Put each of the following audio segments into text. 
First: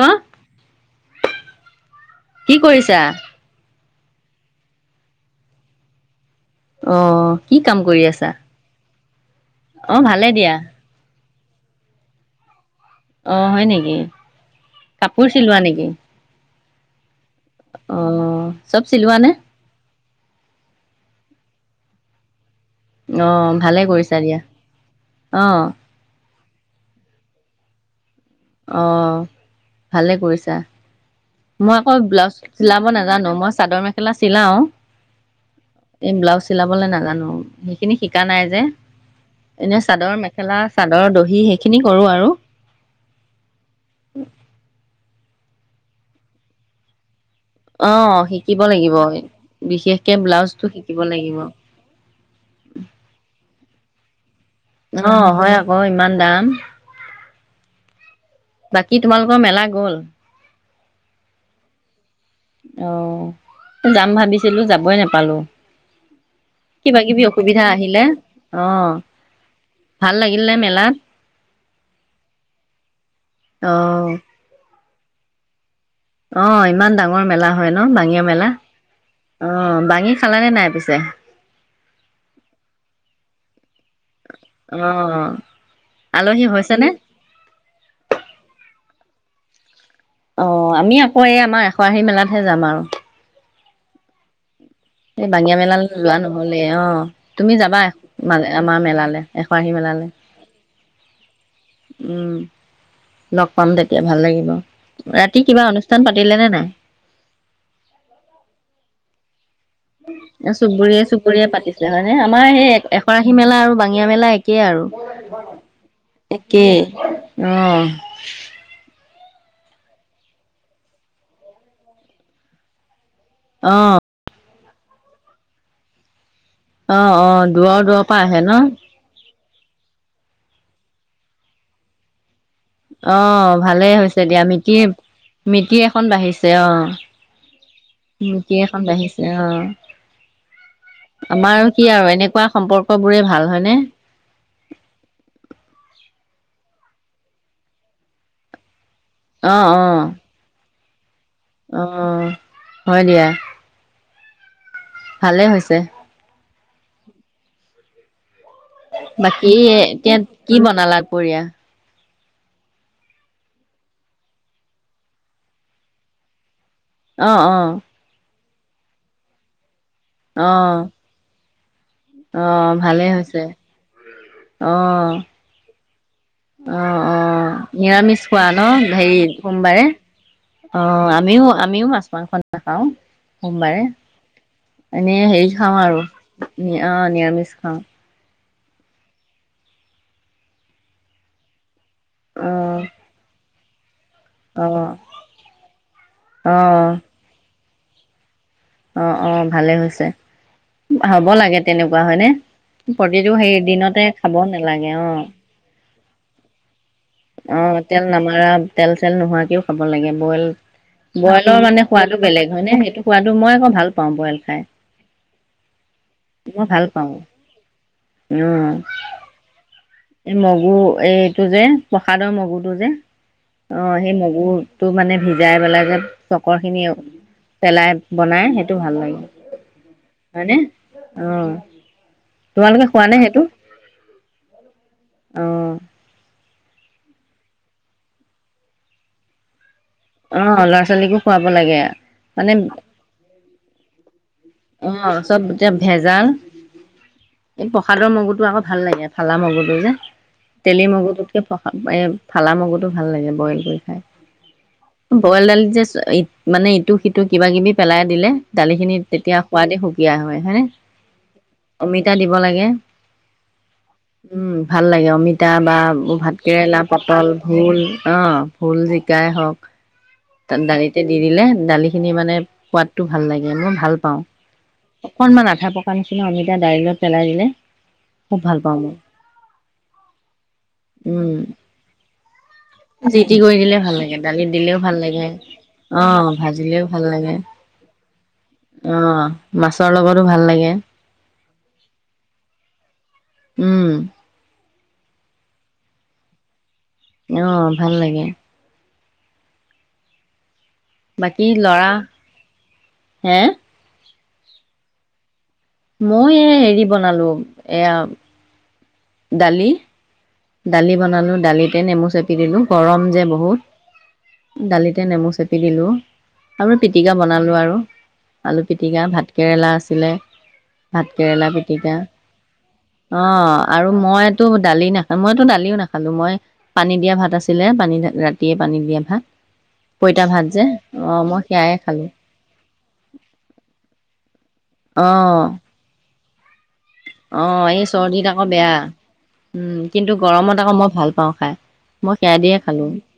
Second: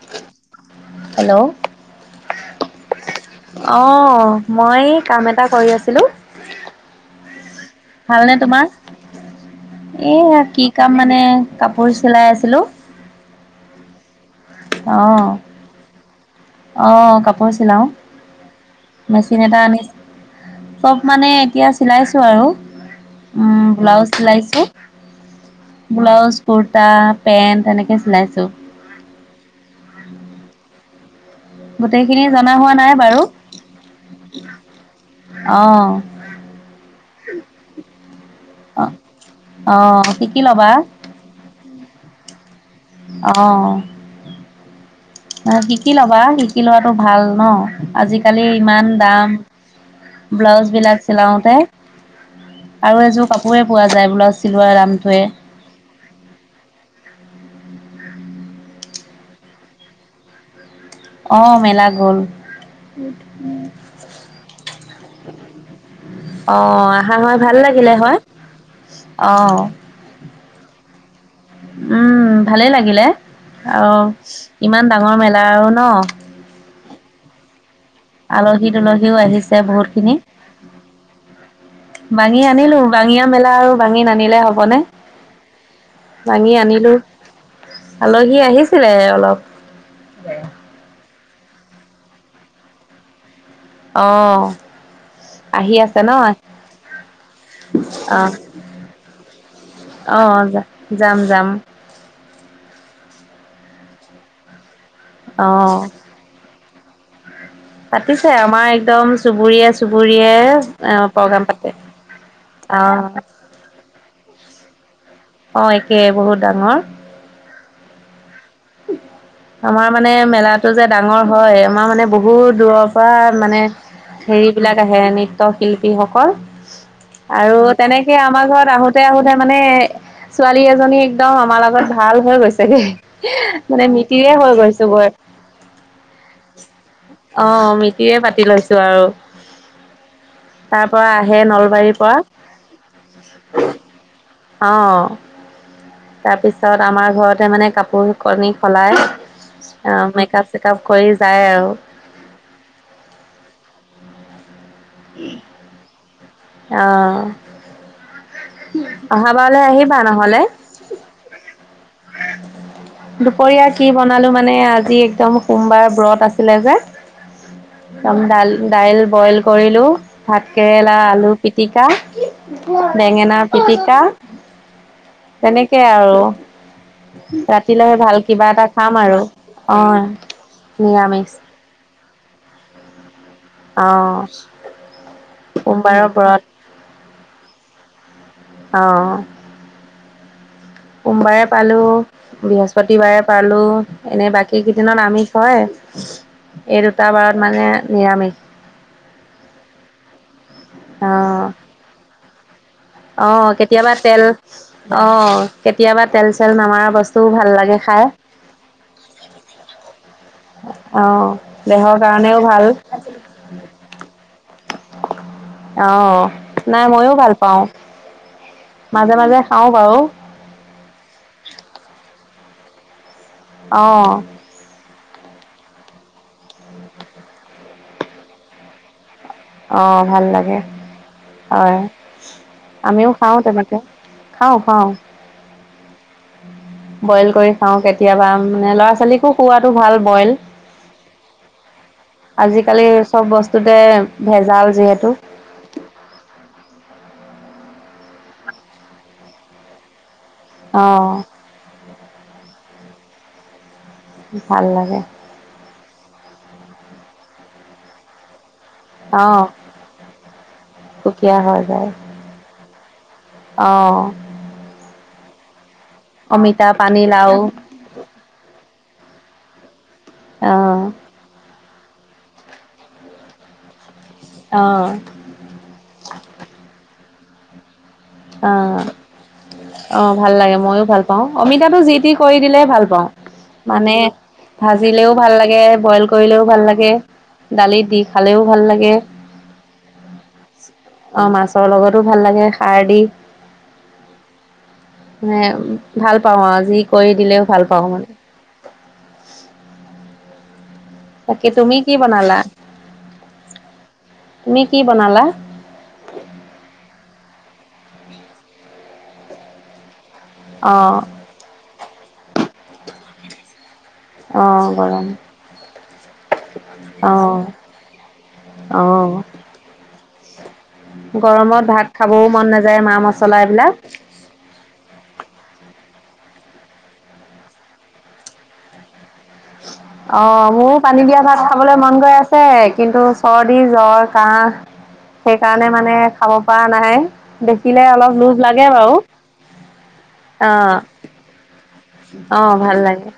অহ hello কি কৰিছা? অ মই কাম এটা কৰি আছিলো। অ কি কাম কৰি আছা। অ' ভালে এয়া দিয়া। কি কাম? মানে কাপোৰ চিলাই আছিলো। অ হয় নেকি, অ'। কাপোৰ চিলোৱা নেকি। অ কাপো কাপোৰ চিলাওঁ অ' চব চিলোৱা নে? মেচিন এটা আনিচে চব মানে, এতিয়া চিলাইছো আৰু অ' উম, ভালে ব্লাউজ কৰিছা দিয়া। চিলাইছো অ' ব্লাউজ কুৰ্তা পেণ্ট এনেকে চিলাইছো। অ ভালে কৰিছা। মই আকৌ গোটেইখিনি ব্লাউজ জনা হোৱা চিলাব নাই বাৰু নাজানো মই চাদৰ মেখেলা চিলাওঁ অ', এই ব্লাউজ চিলাবলৈ নাজানো সেইখিনি শিকা নাই। অ', অ এনে চাদৰ শিকি মেখেলা ল'বা। চাদৰ দহি সেইখিনি কৰো। আৰু অ শিকি লবা শিকি লোৱাটো ভাল। ন অ' আজিকালি শিকিব ইমান লাগিব। দাম বিশেষকে ব্লাউজটো ব্লাউজ শিকিব বিলাক লাগিব। চিলাওঁতে আৰু এযোৰ কাপোৰ কোৱে পোৱা যায়, ব্লাউজ। চিলোৱা অ দামটোৱে হয় ক ইমান দাম। বাকী তোমালোকৰ মেলা গ'ল, অ', মেলা' গ'ল। আহ, যাম ভাবিছিলো যাবই নাপালো। অ কিবা আহা কিবি হয় ভাল অসুবিধা লাগিলে আহিলে হয়। আহ অ', ভাল লাগিল নে মেলাত? উম', ভালেই লাগিলে অ আহ', ইমান ইমান ডাঙৰ মেলা আৰু ন। অ', ইমান ডাঙৰ মেলা। হয় ন বাঙীয়া মেলা আলহী তুলসীও অ আহিছে বহুত বাঙি খিনি। খালানে নাই পিছে বাঙি আনিলো বাঙিয় মেলা আৰু বাঙী [unintelligible] নিলে হবনে অ আলহী বাঙী হৈছেনে আনিলো আলহী আহিছিলে। অ', অলপ অ', আমি অ', এই আমাৰ এশ আশী মেলাতহে যাম আৰু। আহ', এই বাঙিয় মেলালৈ লোৱা নহলে অ তুমি যাবা এ ম অ', আমাৰ মেলালৈ এখৰাহী মেলালৈ। অ', যাম যাম উম', লগ পাম তেতিয়া ভাল লাগিব। ৰাতি কিবা অ'। অনুষ্ঠান পাতিলে নে নাই? পাতিছে আমাৰ একদম চুবুৰীয়া আ', চুবুৰীয়ে চুবুৰীয়ে পাতিছিলে হয়ে আমাৰ সেই অ', এশৰাশী মেলা আৰু বাঙিয়া মেলা এক তাকেই আৰু। অ', একে বহুত ডাঙৰ। একেই, আহ', আমাৰ মানে মেলাটো যে ডাঙৰ হয় আমাৰ মানে বহুত দূৰ পৰা মানে অ', হেৰি বিলাক আহে নৃত্ৰ শিল্পীসকল। অ', অ', আৰু দূৰৰ দূৰৰ পৰা তেনেকে আহে আমাৰ ন ঘৰত আহোতে-আহোতে, মানে ছোৱালী এজনী একদম আমাৰ লগত ভাল হৈ গৈছে। তাকে অ', ভালেই হৈছে দিয়া মিতিৰ মিতি এখন বাঢ়িছে। অ', অ', মিতিৰে পাতি মিতিৰ লৈছো এখন আৰু বাঢ়িছে। অ', তাৰ পৰা আহে আমাৰ কি নলবাৰীৰ আৰু পৰা। এনেকুৱা সম্পৰ্ক বোৰে ভাল হয়নে? অ', তাৰপিছত আমাৰ ঘৰতে মানে কাপোৰ কানি সলাই অ', মেকাপ চেকাপ কৰি যায় আৰু। অ', হয় দিয়া। ভালে হৈছে। আহ, বাকী এতিয়া নহ'লে। কি বনালা দুপৰীয়া দুপৰীয়া কি বনালো মানে আজি একদম সোমবাৰ ব্ৰত আছিলে যে। অঁ', - অঁ', একদম দাল দাইল বইল কৰিলোঁ। ভাত অ', কেৰেলা আলু পিতি আহ অ', ', ভালেই বেঙেনা হৈছে পিটিকা অ', তেনেকে তাকে আৰু? অ', - অ', ৰাতিলৈ ভাল নিৰামিষ খোৱা কিবা ন এটা খাম হেৰি আৰু। সোমবাৰে, অ', অ', নিৰামিষ আমিও -আমিও মাছো মাংস নেখাওঁ সোমবাৰে অ', এনেই হেৰি খাওঁ আৰু সোমবাৰৰ ব্ৰত। নিৰামিষ খাওঁ। অহ', সোমবাৰে পালো। অ', বৃহস্পতিবাৰে পালো। এনে বাকী অ', কেইদিনত আমিষ হয়, এই অ', দুটা বাৰত মানে নিৰামিষ অ', অ, ভালে হৈছে। হ'ব অ', লাগে তেনেকুৱা হয় নে? অ', কেতিয়াবা তেল অ', কেতিয়াবা তেল চেল নামাৰা বস্তু অ', তেল নামাৰা তেল চেল নোহোৱাকেও খাব লাগে বহুত বয়েল অ', বয়েলৰ মানে দেহৰ সোৱাদো কাৰণেও বেলেগ ভাল হয়নে সেইটো সোৱাদো মই আক ভাল পাওঁ বইল খাই অ', মই নাই ভাল ময়ো পাওঁ। অ'। মাজে -মাজে খাওঁ বাৰ এই মগু এইটো যে প্ৰসাদৰ মগোতো যে? অ', সেই মগুৰ টো মানে ভিজাই পেলাই যে চকৰ খিনি পেলাই বনাই সেইটো ভাল লাগে। অ', ভাল হয়নে লাগে অঁ হয়, তোমালোকে খোৱা আমিও খাও তেনেকে খাও- খাও। আহ', বইল কৰি খাও কেতিয়াবা মানে ল'ৰা ছোৱালীকো কোৱাত টো ভাল বইল, অঁ ল'ৰা ছোৱালীকো খুৱাব লাগে আজিকালি চব বস্তুতে ভেজাল যিহেতু আহ', চব এতিয়া ভেজাল এই প্ৰসাদৰ মগুটো আকৌ ভাল লাগে। ফালা মগুটো যে। তেলি মগু অ', দুকে ফালা মগু টো ভাল লাগে বইল কৰি। খাই ভাল লাগে। ই মানে ইটো সিটো কিবা কিবি পেলাই দিলে, দালিখিনি। তেতিয়া অ', সোৱাদে সুকীয়া হয়, হয়নে? সুকীয়া হৈ যায় অমিতা দিব লাগে। অহ উম', ভাল লাগে অমিত ক [unintelligible] ত বা ভাত অমিতা কেৰেলা, পটল, পানীলাও ভোল, অ ভোল জ গাই হওক। অহ দালিতে দি দিলে দালি খিনি মানে পোৱাতো ভাল লাগে মই ভাল পাওঁ। অহ অকনমান আধা পকা নিচিনা অমিতা দাইলত পেলাই দিলে খুব ভাল পাওঁ অ', মই অ ভাল লাগে মইয়ো ভাল পাওঁ। উম অমিতাটো যি টি কৰি দিলে ভাল পাওঁ, যি টি কৰি দিলে মানে ভাল লাগে দালিত দিলেও ভাজিলেও ভাল লাগে, বইল কৰিলেও ভাল লাগে দালিত দি খালেও ভাল লাগে অ', মাছৰ লগতো ভাল লাগে। ৰ লগতো ভাল লাগে, সাৰ দি উম', মানে ভাল পাওঁ আৰু যি কৰি অ দিলেও ভাল পাওঁ মানে। লাগে বাকী তাকে তুমি লৰা কি বনালা? হে তুমি কি বনালা? মই এ হেৰি বনালো এয়া দালি। দালি অহ বনালো, দালিতে নেমু চেপি পি দিলো গৰম যে বহুত। অহ দালিতে গৰম নেমু চেপি দিলোঁ, আৰু পিটিকা অহ বনালো আৰু। আলু পিতিকা অহ ভাতকেৰেলা আছিলে। ভাত কেৰেলা গৰমত ভাত পিতিকা। খাবও মন নাযায় মা মছলা অ', এইবিলাক আৰু মইতটো দালি নাখা মইতো দালিও নাখালোঁ। মই, পানী দিয়া ভাত আছিলে পানী ৰাতিয়ে পানী দিয়া ভাত। পইতা ভাত অ', যে মোৰো পানী অঁ দিয়া ভাত মই খাবলৈ সেয়াই মন খালোঁ গৈ আছে, কিন্তু চৰ্দি জ্বৰ কাঁহ। সেইকাৰণে মানে অ', পাৰা অ', এই চৰ্দিত আকৌ বেয়া। বাৰু উম, কিন্তু গৰমত আকৌ মই ভাল পাওঁ খাই। অ', ভাল লাগে।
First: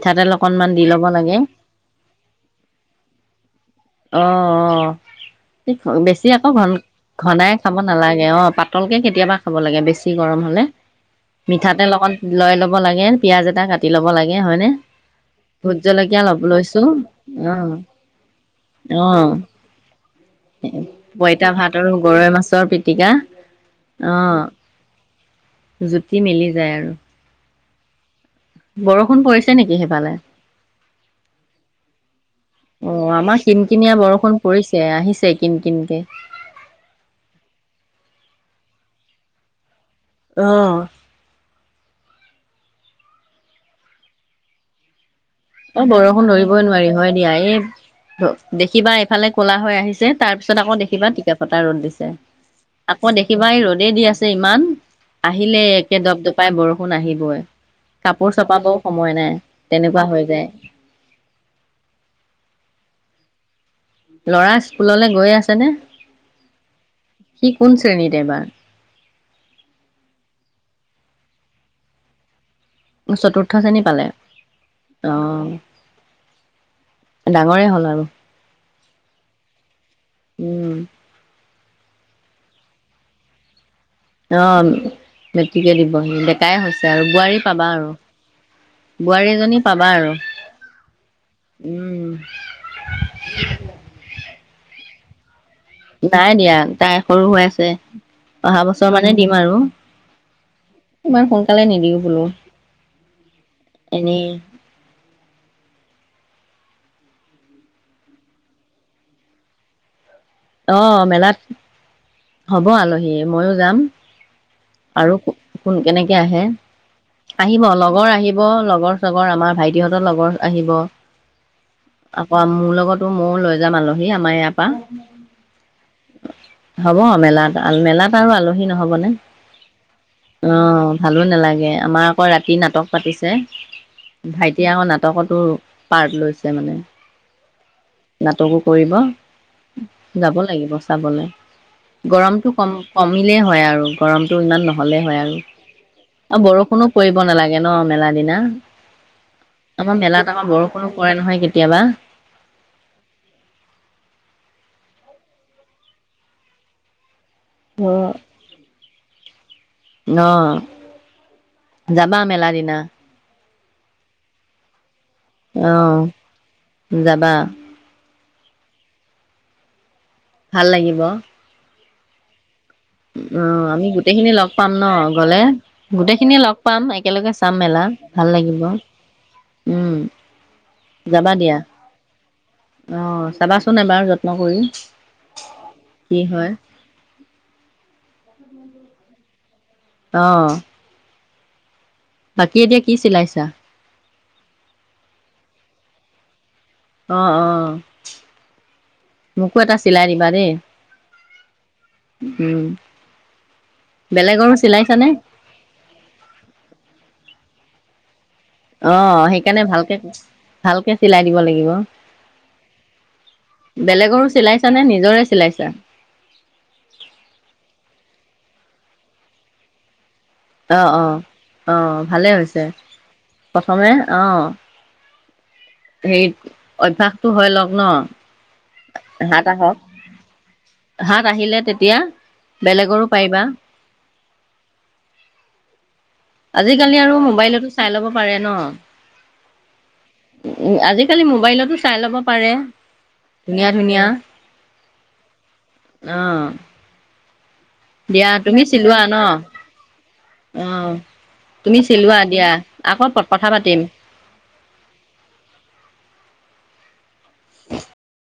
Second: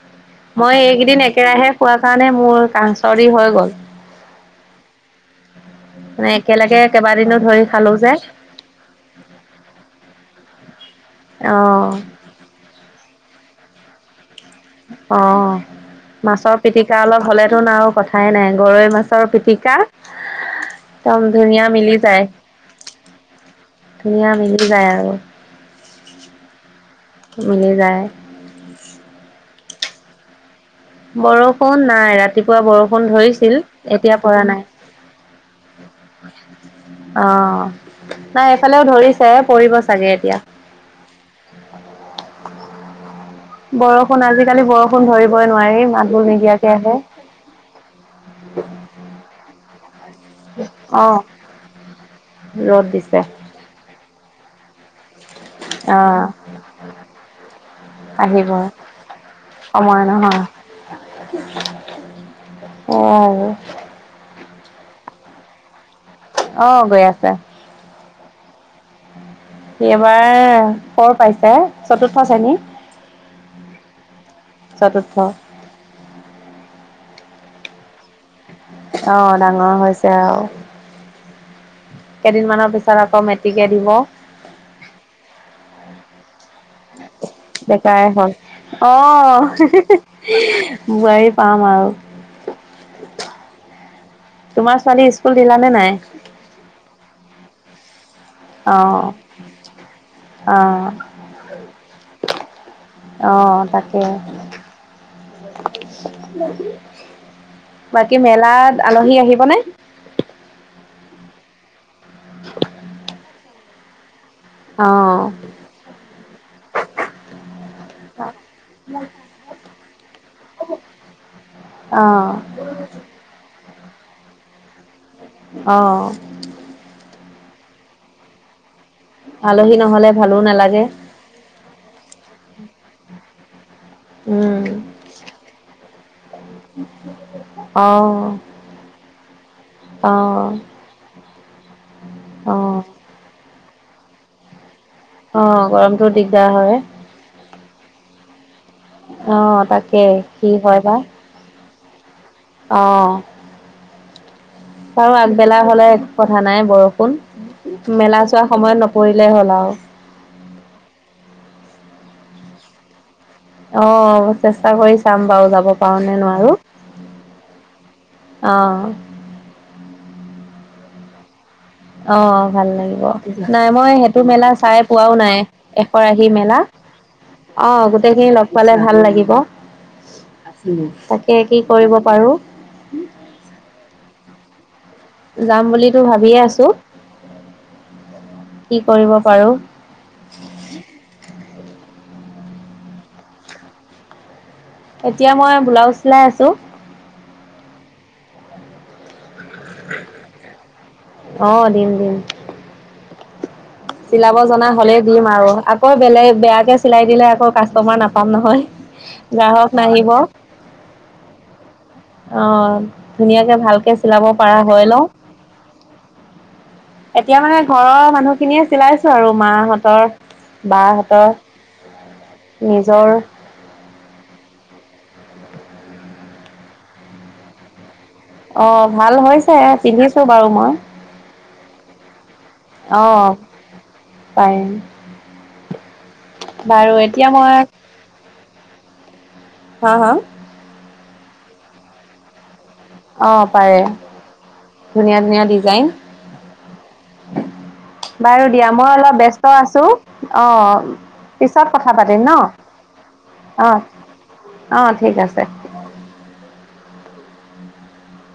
াদ [unintelligible] মই এইকেইদিন একেৰাহে খোৱাৰ কাৰণে মোৰ কাহ-চৰ্দি হৈ গল। অঁ অঁ মানে একেলগে কেইবাদিনো ধৰি খালো যে। গে অ', পাতল কে কেতিয়াবা খাব লাগে বেছি গৰম হলে। অঁ মিঠাতেল অকণ লৈ ল'ব লাগে। পিয়াজ এটা কাটি লব লাগে। হয়নে অ', ভোট জলকীয়া লব মাছৰ লৈছো পিটকা অলপ অ হ'লেতোন আৰু কথাই নাই। গৰৈ অ মাছৰ পিতিকা, একদম ধুনীয়া মিলি যায়। পিতিকা। ধুনীয়া আহ, মিলি যায় আৰু জুতি মিলি যায় আৰু। মিলি যায়। পালে বৰষুণ নাই, ৰাতিপুৱা অ বৰষুণ আমাৰ ধৰিছিল কিন কিনিয়া এতিয়া বৰষুণ পৰা নাই। পৰিছে আহিছে কিন কিনকে আহ, নাই এফালেও ধৰিছে, পৰিব ছা চাগে এতিয়া। অ উ [unintelligible] বৰষুণ আজি-কালিৰ বৰষুণ ধৰি অ', বৰষুণ ধৰিবই নোৱাৰি হয় দিয়া, এই দেখিবা এইফালে কলা হৈ আহিছে তাৰ পিছত আকৌ অ দেখিবা টিক ফতা ৰ'দ দিছে, ৰ'দ আকৌ দিছে দেখিবা এই ৰ'দেই দি আছে ছে ইমান আহিলে অ একে ডপ-ডপাই বৰষুণ আহিবই, কাপোৰ আহিব চপাবও সময় নাই তেনেকুৱা সময় হয়। নহয় যে' এ ল'ৰা স্কুললৈ গৈ আছেনে? অ গৈ আছে সি কোন শ্ৰেণীত এবাৰ? এইবাৰ কৰ পাইছে চতুৰ্থ শ্ৰেণী। চতুৰ্থ শ্ৰেণী পালে। চতুৰ্থ আহ ডাঙৰে হ'ল আৰু। আহ উম, কেইদিনমানৰ পিছত আকৌ মেটিকে অ মেট্ৰিকে দিব। বহি ডেকাই হৈছে আৰু। বোৱাৰী পাবা আৰু ডেকায়ে হল। অ বোৱাৰী এজনী পাবা আৰু। বোৱাৰী পাম আৰু উম, তোমাৰ ছোৱালী স্কুল দিলানে নাই দিয়া তাই সৰু হৈ আছে অহা বছৰ অ', মানে দিম আৰু অ', ইমান সোনকালে নিদিও বোলো অ তাকে এনেই বাকী মেলাত আলহী আহিবনে আহ মেলাত হ'ব আলহীয়ে ময়ো জাম আৰু অ', কোন কেনেকে আহে আহিব লগৰ আহিব লগৰ চগৰ আমাৰ ভাইটিহঁতৰ লগৰ আহিব অ', আকৌ মোৰ লগতো ময়ও লৈ যাম আলহি এ আমাৰ ইয়া পা অ', হব মেলাত মেলাত আৰু আলহী নহব অ আলহী নহ'লে ভালো নালাগে। ভালো নালাগে আমাৰ আকৌ ৰাতি নাটক পাতিছে উম, ভাইটিয়ে আকৌ নাটকতো পাৰ্ট লৈছে মানে অ', নাটকো কৰিব যাব অ', লাগিব চাবলৈ গৰমতটো কম অ', কমিলে হয় আৰু গৰমটো ইমান নহয় নহলে হয় আৰু অ', গৰমটো আৰু দিগদাৰ হয়। বৰষুণো পৰিব নালাগে ন মেলা দিনা অ', আমাৰ তাকে মেলাত আমাৰ বৰষুণো পৰে নহয় কেতিয়াবা আহ আৰু আগবেলা হলে একো কথা নাই বৰষুণ অ মেলা চোৱা সময়ত নপৰিলেই হ'ল আৰু অ যাবা মেলা দিনা অ চেষ্টা কৰিছো চাম বাৰু যাব অ পাৰ নে নোৱাৰো যাবা অ ভাল লাগিব অ ভাল লাগিব, অ নাই আমি মই সেইটো গোটেইখিনি মেলা লগ পাম চাই ন পোৱাও নাই গলে এশৰাশি গোটেইখিনিয়ে লগ মেলা। পাম একেলগে চাম মেলা অ', ভাল গোটেইখিনি লগ লাগিব পালে ভাল লাগিব, উম যাবা তাকে কি দিয়া কৰিব পাৰোঁ। ন কৰি যাম বুলিতো কি ভাবিয়ে হয় আছোঁ। কি কৰিব পাৰোঁ অহ। [unintelligible] বাকী এতিয়া কি চিলাইছা? এতিয়া মই ব্লাউজ চিলাই আছোঁ। অ', অ'। মোকো এটা চিলাই দিবা দেই। অ', দিম দিম উম। চিলাব বেলেগৰো জনা হ'লেই চিলাইছানে দিম আৰু আকৌ বেলেগ বেয়াকে চিলাই দিলে আকৌ কাচতমা না অ', সেইকাৰণে ভালকে, ভালকে চিলাই দিব লাগিব। অ', ধুনীয়াকে ভালকে চিলাব বেলেগৰো পাৰা চিলাইছানে হৈ লওঁ, নিজৰে চিলাইছা এতিয়া মানে ঘৰৰ মা মানুহখিনিয়ে চিলাইছো আৰু মাহঁতৰ। অহ, অ', বাহঁতৰ অহ। ভালেই হৈছে, নিজৰ প্ৰথমে অহ হেৰিত অভ্যয়াসটো হয় লওক ন। অ ভাল হাত হৈছে, আহক পিন্ধিছো বাৰু মই। হাত আহিলে তেতিয়া বেলেগৰো অহ। পাৰিবা পাৰিম। বাৰু আজিকালি আৰু এতিয়া মই মোবাইলতো চাই ল'ব পাৰে ন? হা, হা? আজিকালি মোবাইলতো চাই ল'ব পাৰে। অ ধুনীয়া পাৰে, ধুনীয়া ধুনীয়া ধুনীয়া ডিজাইন। অ' [unintelligible] বাৰু তুমি দিয়া মই চিলোৱা ন অলপ ব্যস্ত আছোঁ, অ', পিছত তুমি কথা চিলোৱা পাতিম ন, দিয়া আকৌ কথা পাতিম অ', অ' ঠিক আছে। [unintelligible]